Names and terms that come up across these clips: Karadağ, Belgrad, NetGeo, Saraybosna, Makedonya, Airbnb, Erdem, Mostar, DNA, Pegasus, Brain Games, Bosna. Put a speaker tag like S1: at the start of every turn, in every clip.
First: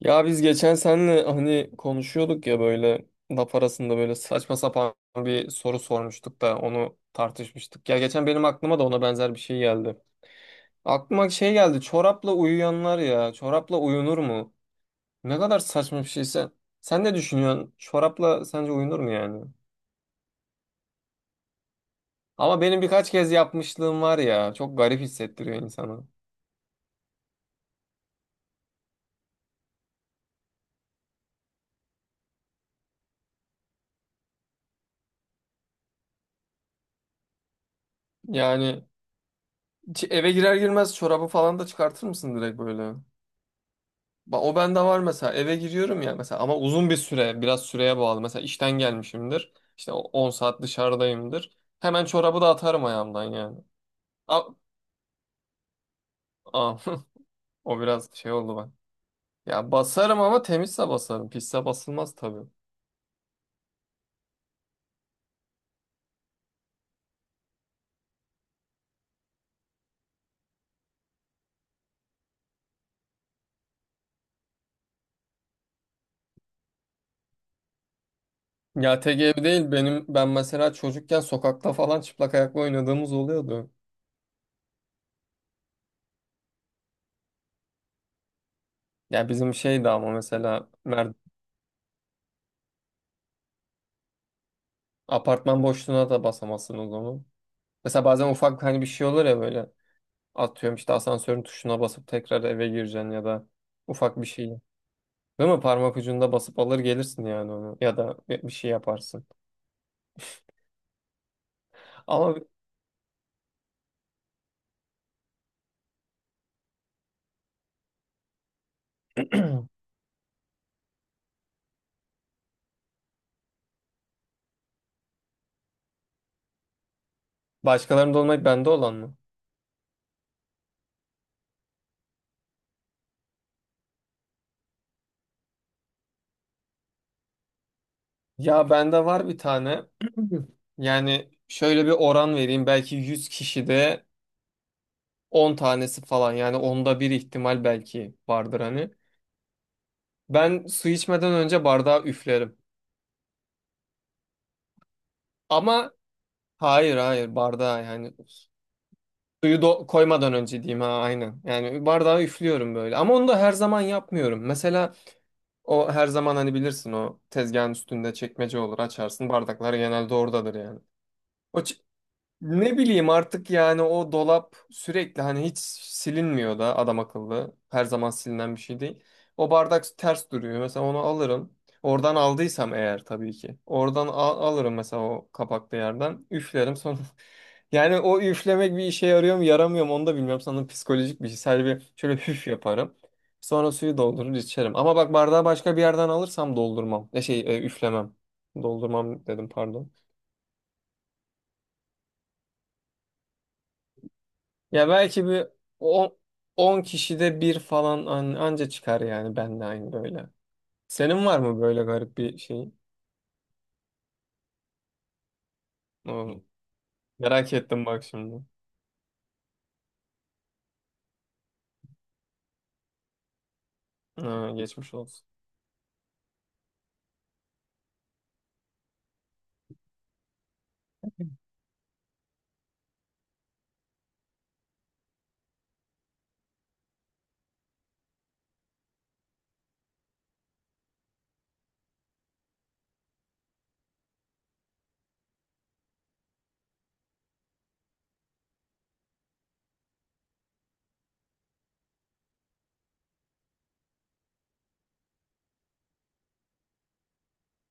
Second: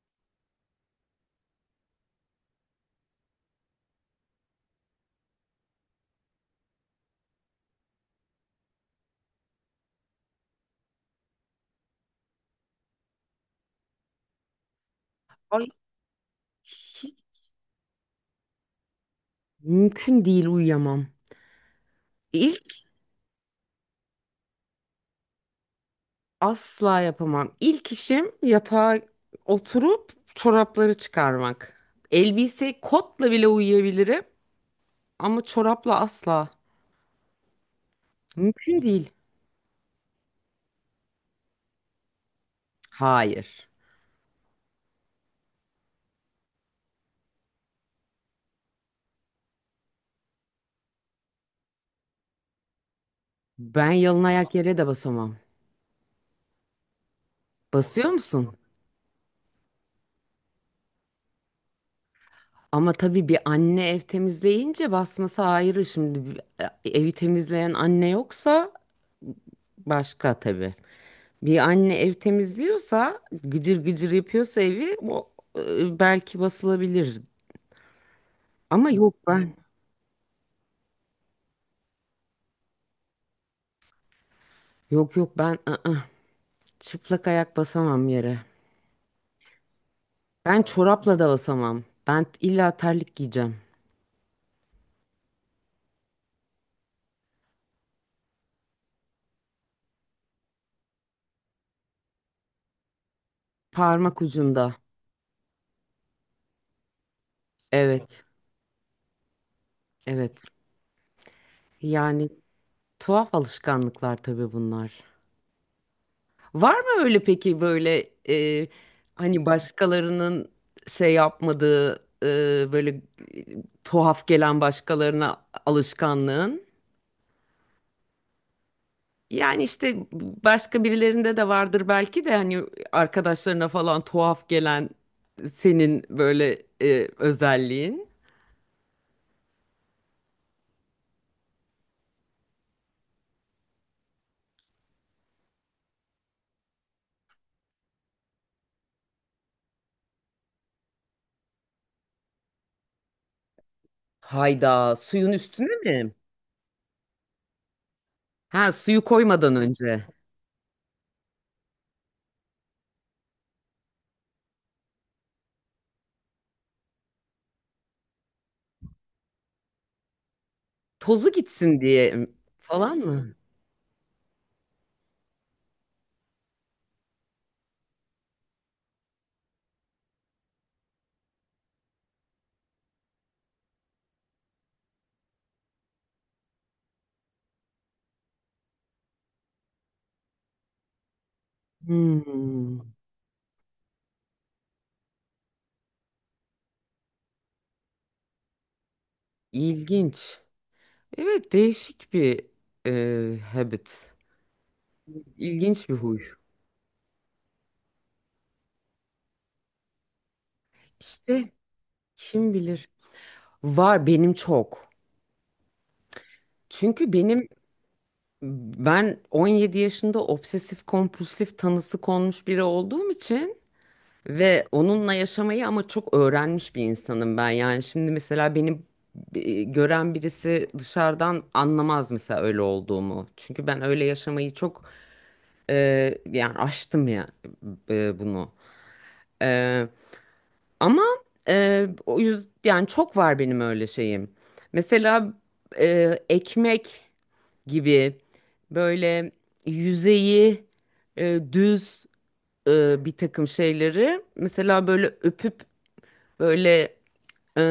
S1: Ya biz geçen senle hani konuşuyorduk ya böyle laf arasında böyle saçma sapan bir soru sormuştuk da onu tartışmıştık. Ya geçen benim aklıma da ona benzer bir şey geldi. Aklıma şey geldi, çorapla uyuyanlar, ya çorapla uyunur mu? Ne kadar
S2: Ay,
S1: saçma bir şeyse. Sen ne
S2: hiç
S1: düşünüyorsun? Çorapla sence uyunur mu yani?
S2: mümkün değil, uyuyamam.
S1: Ama
S2: İlk
S1: benim birkaç kez yapmışlığım var ya, çok garip hissettiriyor insanı.
S2: Asla yapamam. İlk işim yatağa oturup çorapları çıkarmak. Elbise kotla bile uyuyabilirim ama çorapla asla. Mümkün
S1: Yani
S2: değil.
S1: eve girer girmez çorabı falan da çıkartır mısın direkt böyle?
S2: Hayır.
S1: O bende var mesela, eve giriyorum ya mesela, ama uzun bir süre, biraz süreye bağlı, mesela işten gelmişimdir, işte 10 saat dışarıdayımdır, hemen çorabı da atarım ayağımdan yani.
S2: Ben yalın
S1: A-
S2: ayak yere de basamam.
S1: a- o
S2: Basıyor
S1: biraz şey oldu
S2: musun?
S1: ben. Ya basarım ama, temizse basarım, pisse basılmaz tabii.
S2: Ama tabii bir anne ev temizleyince basması ayrı. Şimdi evi temizleyen anne yoksa başka tabii. Bir anne ev temizliyorsa, gıcır gıcır yapıyorsa evi o, belki basılabilir. Ama
S1: Ya tek
S2: yok
S1: ev
S2: ben
S1: değil benim, ben mesela çocukken sokakta falan çıplak ayakla oynadığımız oluyordu.
S2: Yok, yok, ben, ı-ı, çıplak ayak basamam yere.
S1: Ya bizim şeydi ama,
S2: Ben
S1: mesela
S2: çorapla da basamam. Ben illa terlik giyeceğim.
S1: apartman boşluğuna da basamazsın o zaman, mesela bazen ufak hani bir şey olur ya böyle. Atıyorum, işte asansörün tuşuna basıp tekrar eve gireceksin ya da ufak
S2: Parmak
S1: bir şeyi.
S2: ucunda.
S1: Değil mi? Parmak ucunda basıp alır gelirsin yani onu. Ya da
S2: Evet,
S1: bir şey yaparsın.
S2: evet. Yani
S1: Ama
S2: tuhaf alışkanlıklar tabii bunlar. Var mı öyle peki böyle, hani başkalarının şey yapmadığı, böyle, tuhaf gelen başkalarına alışkanlığın?
S1: başkalarında olmayıp bende olan mı?
S2: Yani işte başka birilerinde de vardır belki de hani arkadaşlarına falan tuhaf gelen senin böyle, özelliğin.
S1: Ya bende var bir tane. Yani şöyle bir oran vereyim. Belki 100 kişide 10 tanesi falan. Yani onda bir ihtimal belki vardır hani. Ben su içmeden önce bardağı üflerim.
S2: Hayda, suyun üstüne
S1: Ama
S2: mi?
S1: hayır hayır, bardağı yani.
S2: Ha, suyu koymadan
S1: Suyu
S2: önce.
S1: koymadan önce diyeyim, ha, aynen. Yani bardağı üflüyorum böyle. Ama onu da her zaman yapmıyorum. Mesela o her zaman, hani bilirsin, o tezgahın üstünde çekmece olur, açarsın. Bardaklar genelde oradadır yani.
S2: Tozu
S1: O ç-
S2: gitsin diye
S1: ne
S2: falan
S1: bileyim
S2: mı?
S1: artık, yani o dolap sürekli, hani hiç silinmiyor da adam akıllı. Her zaman silinen bir şey değil. O bardak ters duruyor. Mesela onu alırım. Oradan aldıysam eğer, tabii ki. Oradan alırım mesela, o kapaklı yerden. Üflerim. Sonra, yani o üflemek bir işe yarıyor mu yaramıyor mu onu da bilmiyorum. Sanırım psikolojik bir şey. Sadece bir şöyle hüf
S2: Hmm,
S1: yaparım. Sonra suyu doldurur içerim. Ama bak, bardağı başka bir yerden alırsam doldurmam. Üflemem. Doldurmam dedim, pardon.
S2: ilginç. Evet, değişik bir, habit.
S1: Ya belki bir
S2: İlginç bir huy.
S1: 10 kişide bir falan anca çıkar, yani ben de aynı böyle. Senin var
S2: İşte
S1: mı böyle garip bir
S2: kim
S1: şey?
S2: bilir. Var benim çok.
S1: Oo,
S2: Çünkü benim
S1: merak ettim bak şimdi.
S2: ben 17 yaşında obsesif kompulsif tanısı konmuş biri olduğum için
S1: Ha,
S2: ve
S1: geçmiş
S2: onunla
S1: olsun.
S2: yaşamayı ama çok öğrenmiş bir insanım ben. Yani şimdi mesela beni, gören birisi dışarıdan anlamaz mesela öyle olduğumu. Çünkü ben öyle yaşamayı çok, e, yani aştım ya, bunu. E, Ama, o yüzden yani çok var benim öyle şeyim. Mesela, ekmek gibi böyle yüzeyi, düz, bir takım şeyleri mesela böyle öpüp böyle, e,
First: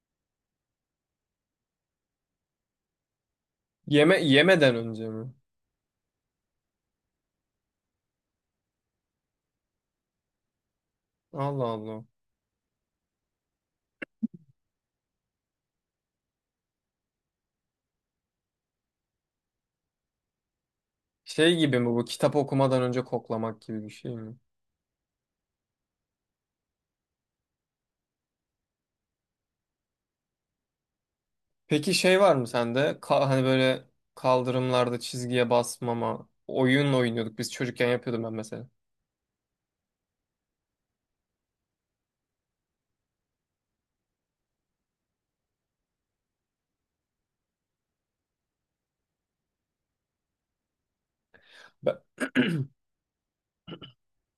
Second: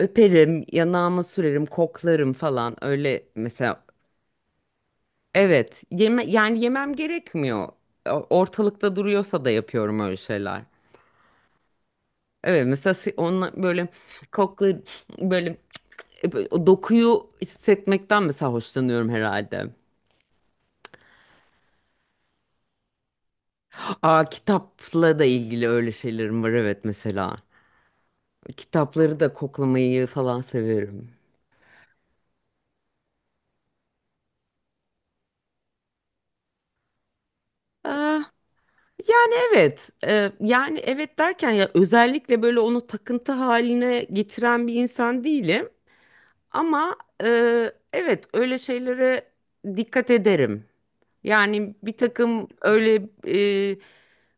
S2: öperim, yanağıma sürerim, koklarım falan öyle mesela.
S1: Yeme yemeden önce mi?
S2: Evet, yani yemem gerekmiyor. Ortalıkta duruyorsa da yapıyorum öyle şeyler.
S1: Allah Allah.
S2: Evet, mesela onunla böyle koklar, böyle, o dokuyu hissetmekten mesela hoşlanıyorum herhalde.
S1: Şey gibi mi bu, kitap okumadan önce koklamak gibi bir şey
S2: Aa,
S1: mi?
S2: kitapla da ilgili öyle şeylerim var, evet, mesela. Kitapları da koklamayı falan severim.
S1: Peki şey var mı sende? Hani böyle kaldırımlarda çizgiye basmama oyun oynuyorduk. Biz çocukken
S2: Ee,
S1: yapıyordum ben mesela.
S2: Yani, evet. Yani, evet derken, ya özellikle böyle onu takıntı haline getiren bir insan değilim. Ama, e, evet, öyle şeylere dikkat ederim. Yani bir
S1: Ben...
S2: takım öyle, e,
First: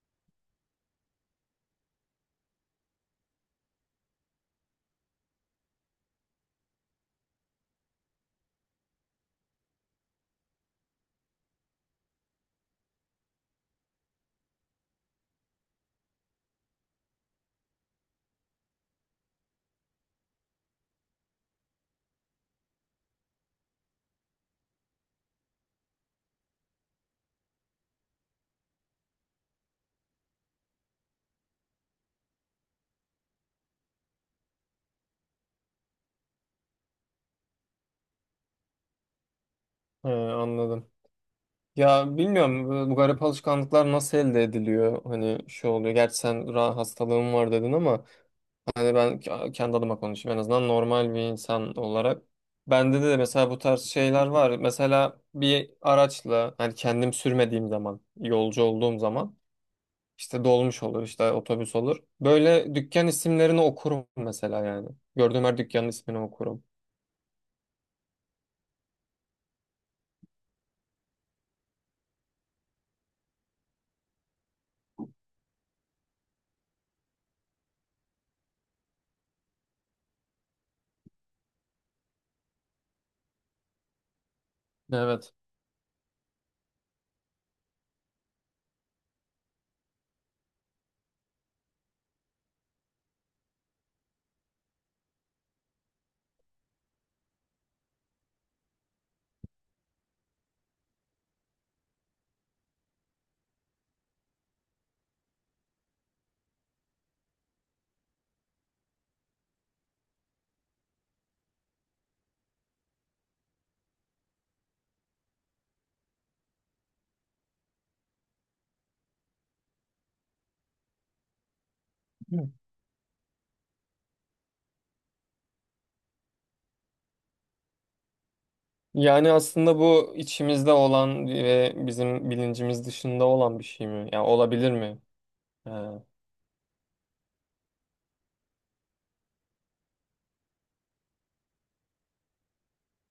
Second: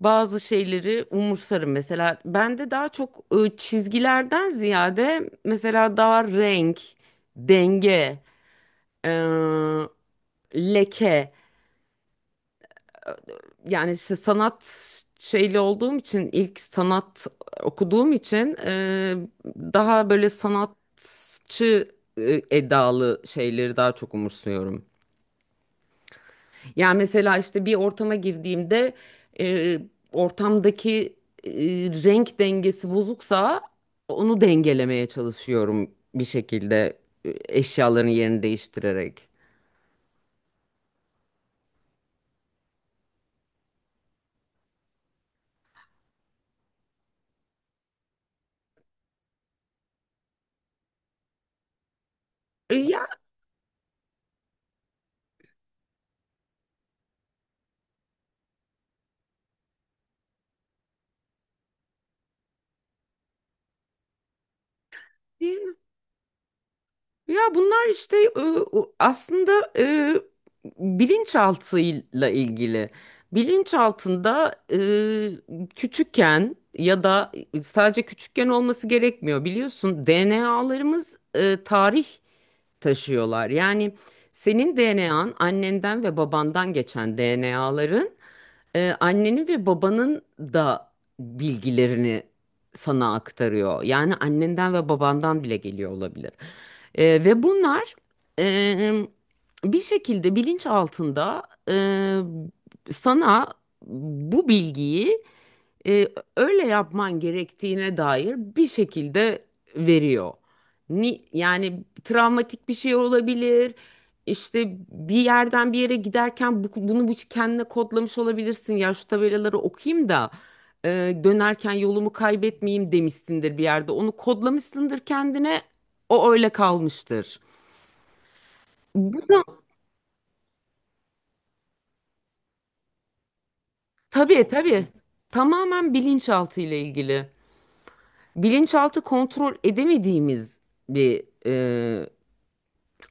S2: bazı şeyleri umursarım. Mesela bende daha çok, çizgilerden ziyade mesela daha renk, denge, e, leke, yani işte sanat şeyli olduğum için, ilk sanat okuduğum için, daha böyle sanatçı, edalı şeyleri daha çok umursuyorum. Yani mesela işte bir ortama girdiğimde, e, ortamdaki, e, renk dengesi bozuksa onu dengelemeye çalışıyorum bir şekilde, eşyaların yerini değiştirerek.
S1: He, anladım. Ya bilmiyorum, bu garip alışkanlıklar nasıl elde ediliyor? Hani şu oluyor. Gerçi sen hastalığın var dedin ama, hani ben kendi adıma konuşayım. En azından normal bir insan olarak. Bende
S2: Yani,
S1: de mesela bu tarz şeyler var. Mesela bir araçla, hani kendim sürmediğim zaman, yolcu olduğum zaman, İşte dolmuş olur, işte otobüs olur, böyle dükkan isimlerini okurum mesela yani. Gördüğüm her dükkanın ismini okurum.
S2: ya bunlar işte, aslında, e, bilinçaltıyla ilgili. Bilinçaltında, küçükken ya da sadece küçükken olması gerekmiyor. Biliyorsun, DNA'larımız, tarih taşıyorlar. Yani senin
S1: Evet.
S2: DNA'n, annenden ve babandan geçen DNA'ların, annenin ve babanın da bilgilerini sana aktarıyor. Yani annenden ve babandan bile geliyor olabilir. Ve bunlar, e, bir şekilde bilinç altında, e, sana bu bilgiyi, e, öyle yapman gerektiğine dair bir şekilde veriyor. Yani travmatik bir şey olabilir. İşte bir yerden bir yere giderken bunu kendine kodlamış olabilirsin. Ya şu tabelaları okuyayım da, e, dönerken yolumu
S1: Hı.
S2: kaybetmeyeyim demişsindir bir yerde. Onu kodlamışsındır kendine. O öyle kalmıştır. Bu
S1: Yani
S2: da,
S1: aslında bu içimizde olan ve bizim bilincimiz dışında olan bir şey mi? Ya
S2: tabii,
S1: olabilir
S2: tabii,
S1: mi? Ee,
S2: tamamen bilinçaltı ile ilgili. Bilinçaltı kontrol edemediğimiz bir,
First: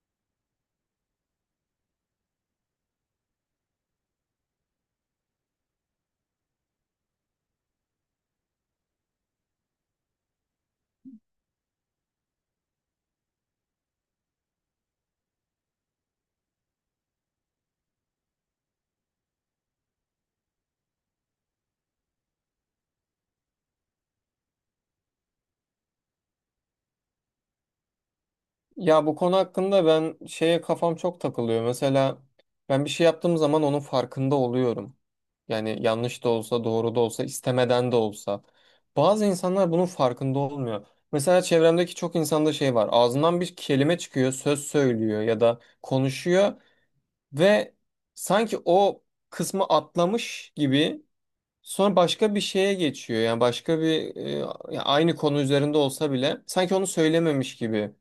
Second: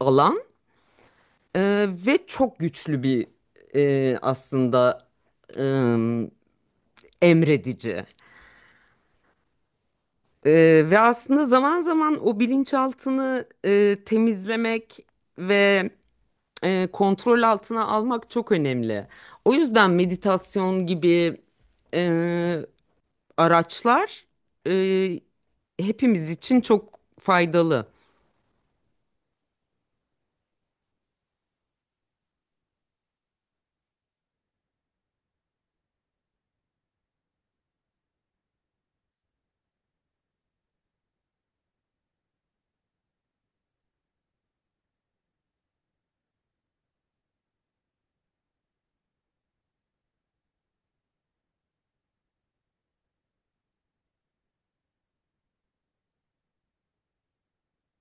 S2: alan. E, Ve çok güçlü bir, aslında, e, emredici. Ve aslında zaman zaman o bilinçaltını, temizlemek ve, kontrol altına almak çok önemli. O yüzden meditasyon gibi, e, araçlar, e, hepimiz için çok faydalı.
S1: Ya bu konu hakkında ben şeye kafam çok takılıyor. Mesela ben bir şey yaptığım zaman onun farkında oluyorum. Yani yanlış da olsa, doğru da olsa, istemeden de olsa. Bazı insanlar bunun farkında olmuyor. Mesela çevremdeki çok insanda şey var. Ağzından bir kelime çıkıyor, söz söylüyor ya da konuşuyor, ve sanki o kısmı atlamış gibi sonra başka bir şeye geçiyor. Yani başka bir ya aynı konu üzerinde olsa bile, sanki onu söylememiş gibi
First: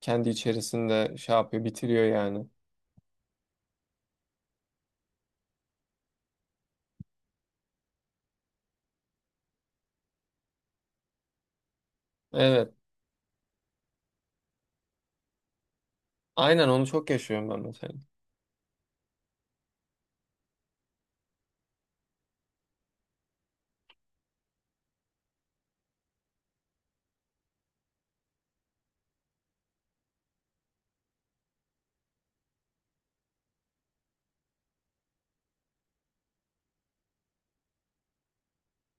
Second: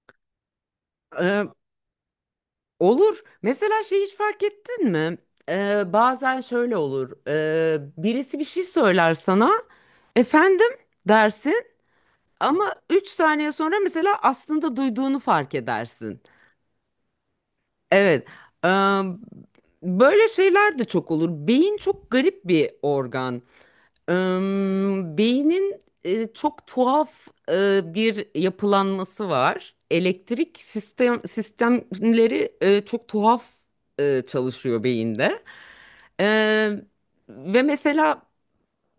S1: kendi içerisinde şey
S2: Ee,
S1: yapıyor, bitiriyor yani.
S2: olur. Mesela şey, hiç fark ettin mi? Bazen şöyle olur. Birisi bir şey söyler sana, efendim dersin.
S1: Evet.
S2: Ama 3 saniye sonra mesela aslında duyduğunu fark edersin.
S1: Aynen, onu çok yaşıyorum ben mesela.
S2: Evet. eee, Böyle şeyler de çok olur. Beyin çok garip bir organ. Eee, Beynin, çok tuhaf, bir yapılanması var. Elektrik sistemleri, çok tuhaf, çalışıyor beyinde. Eee, ve mesela,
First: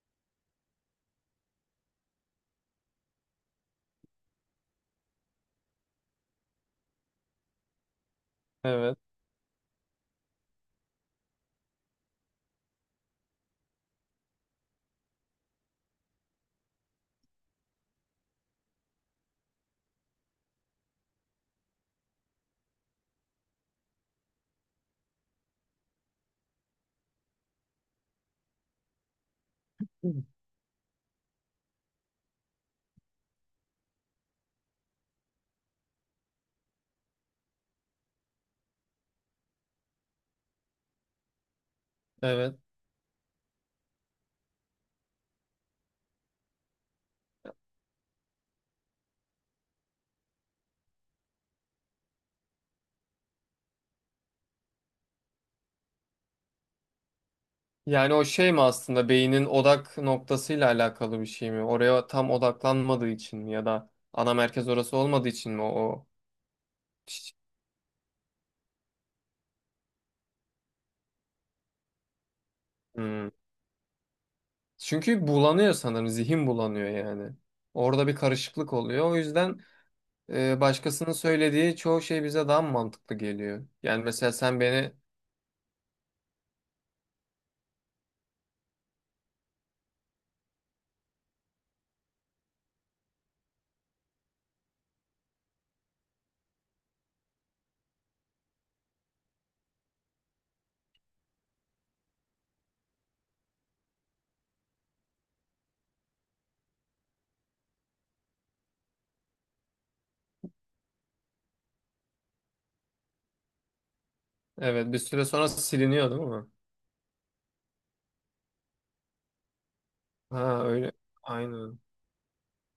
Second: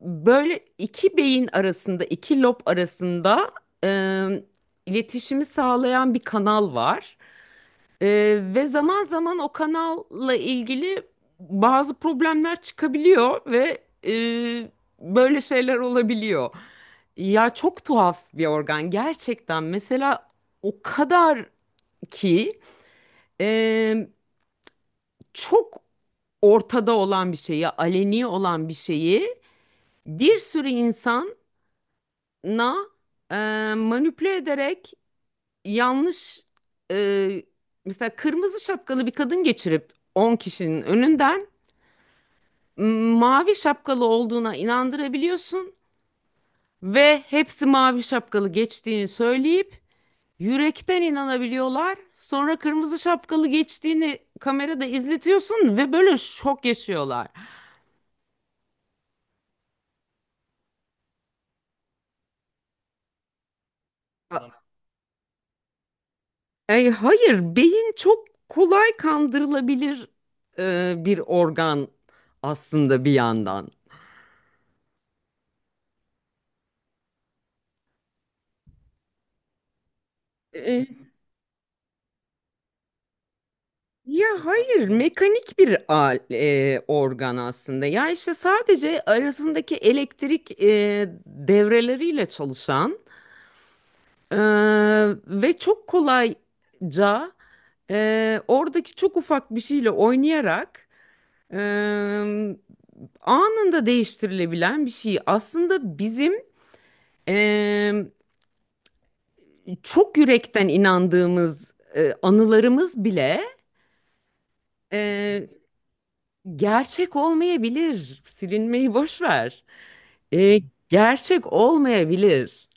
S2: böyle iki beyin arasında, iki lob arasında, e, iletişimi sağlayan bir kanal var. E, ve
S1: Evet.
S2: zaman zaman o kanalla ilgili bazı problemler çıkabiliyor ve, böyle şeyler olabiliyor. Ya, çok tuhaf bir organ gerçekten. Mesela o kadar ki, e, çok ortada olan bir şeyi, aleni olan bir şeyi,
S1: Hı.
S2: bir sürü insan na e, manipüle ederek yanlış, e, mesela kırmızı şapkalı bir kadın geçirip 10 kişinin önünden,
S1: Evet.
S2: mavi şapkalı olduğuna inandırabiliyorsun ve hepsi mavi şapkalı geçtiğini söyleyip yürekten inanabiliyorlar. Sonra kırmızı şapkalı geçtiğini kamerada izletiyorsun ve böyle şok yaşıyorlar.
S1: Yani o şey mi, aslında beynin odak noktasıyla alakalı bir şey mi? Oraya tam odaklanmadığı için mi, ya da ana merkez orası olmadığı için mi o?
S2: Ay, hayır, beyin çok kolay kandırılabilir, bir organ aslında, bir
S1: Hmm.
S2: yandan.
S1: Çünkü bulanıyor sanırım, zihin bulanıyor yani. Orada bir karışıklık oluyor. O yüzden
S2: E,
S1: başkasının söylediği çoğu şey bize daha mı mantıklı geliyor. Yani
S2: Ya
S1: mesela sen
S2: hayır,
S1: beni,
S2: mekanik bir organ aslında. Ya işte sadece arasındaki elektrik, devreleriyle çalışan, e, ve çok kolayca, oradaki çok ufak bir şeyle oynayarak, e, anında değiştirilebilen bir şey. Aslında bizim, e, çok yürekten inandığımız, anılarımız bile,
S1: evet bir süre
S2: e,
S1: sonra siliniyor değil mi?
S2: gerçek olmayabilir. Silinmeyi boş ver. E,
S1: Ha öyle.
S2: Gerçek
S1: Aynen.
S2: olmayabilir.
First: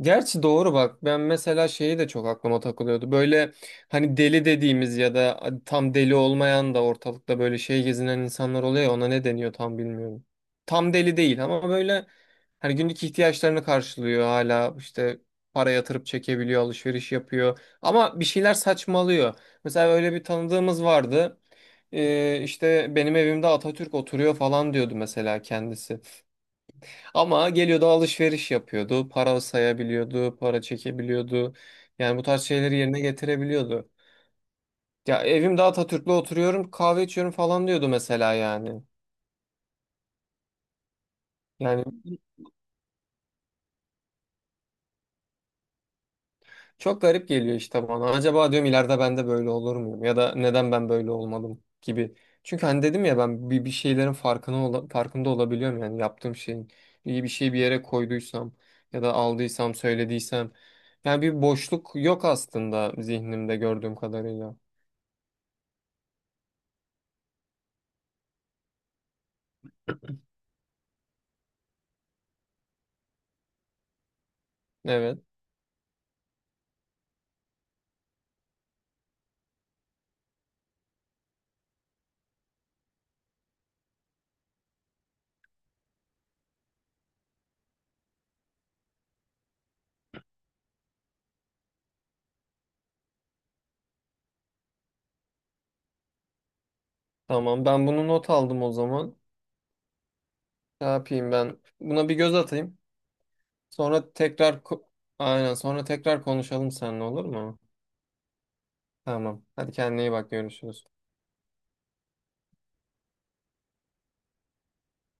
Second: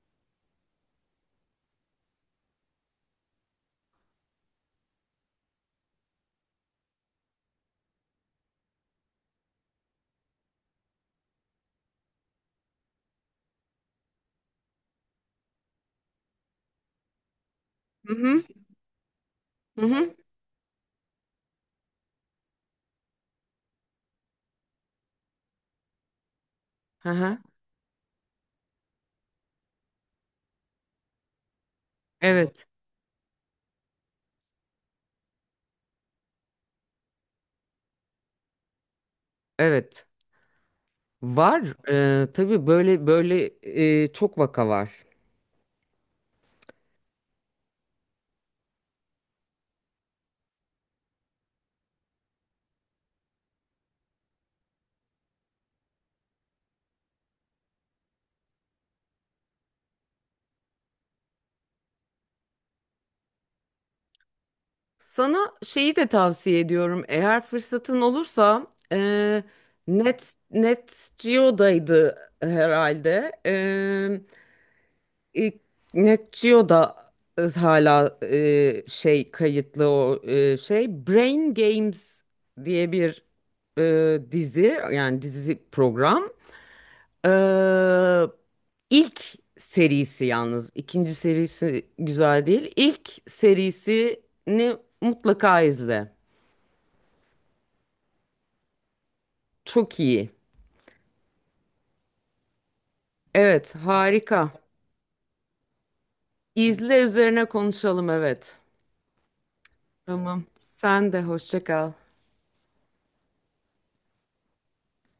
S1: Gerçi doğru bak. Ben mesela şeyi de çok aklıma takılıyordu. Böyle, hani deli dediğimiz ya da tam deli olmayan da, ortalıkta böyle şey gezinen insanlar oluyor ya, ona ne deniyor tam bilmiyorum. Tam deli değil ama böyle, hani günlük ihtiyaçlarını karşılıyor, hala işte para yatırıp çekebiliyor, alışveriş yapıyor,
S2: Hı
S1: ama bir
S2: hı,
S1: şeyler saçmalıyor.
S2: hı
S1: Mesela öyle
S2: hı.
S1: bir tanıdığımız vardı. İşte benim evimde Atatürk oturuyor falan diyordu mesela kendisi.
S2: Hı hı.
S1: Ama geliyordu, alışveriş yapıyordu. Para sayabiliyordu, para çekebiliyordu. Yani bu tarz
S2: Evet,
S1: şeyleri yerine getirebiliyordu. Ya evimde Atatürk'le oturuyorum, kahve içiyorum falan diyordu mesela yani.
S2: evet. Var.
S1: Yani
S2: Tabii, böyle böyle, çok vaka var.
S1: çok garip geliyor işte bana. Acaba diyorum, ileride ben de böyle olur muyum? Ya da neden ben böyle olmadım gibi. Çünkü hani dedim ya, ben bir şeylerin farkına farkında olabiliyorum, yani yaptığım şeyin. İyi bir şey bir yere koyduysam ya da aldıysam, söylediysem. Yani bir boşluk yok aslında zihnimde, gördüğüm kadarıyla.
S2: Sana şeyi de tavsiye ediyorum. Eğer fırsatın olursa, e, Net Geo'daydı herhalde.
S1: Evet.
S2: E, NetGeo da hala, şey kayıtlı, o, şey, Brain Games diye bir, dizi, yani dizi program. Ee, ilk serisi, yalnız ikinci serisi güzel değil. İlk serisini mutlaka izle.
S1: Tamam. Ben bunu not aldım o zaman.
S2: Çok iyi.
S1: Ne yapayım ben? Buna bir göz atayım.
S2: Evet,
S1: Sonra
S2: harika.
S1: tekrar aynen, sonra tekrar konuşalım
S2: İzle,
S1: seninle, olur
S2: üzerine
S1: mu?
S2: konuşalım, evet.
S1: Tamam. Hadi kendine iyi bak,
S2: Tamam.
S1: görüşürüz.
S2: Sen de hoşça kal.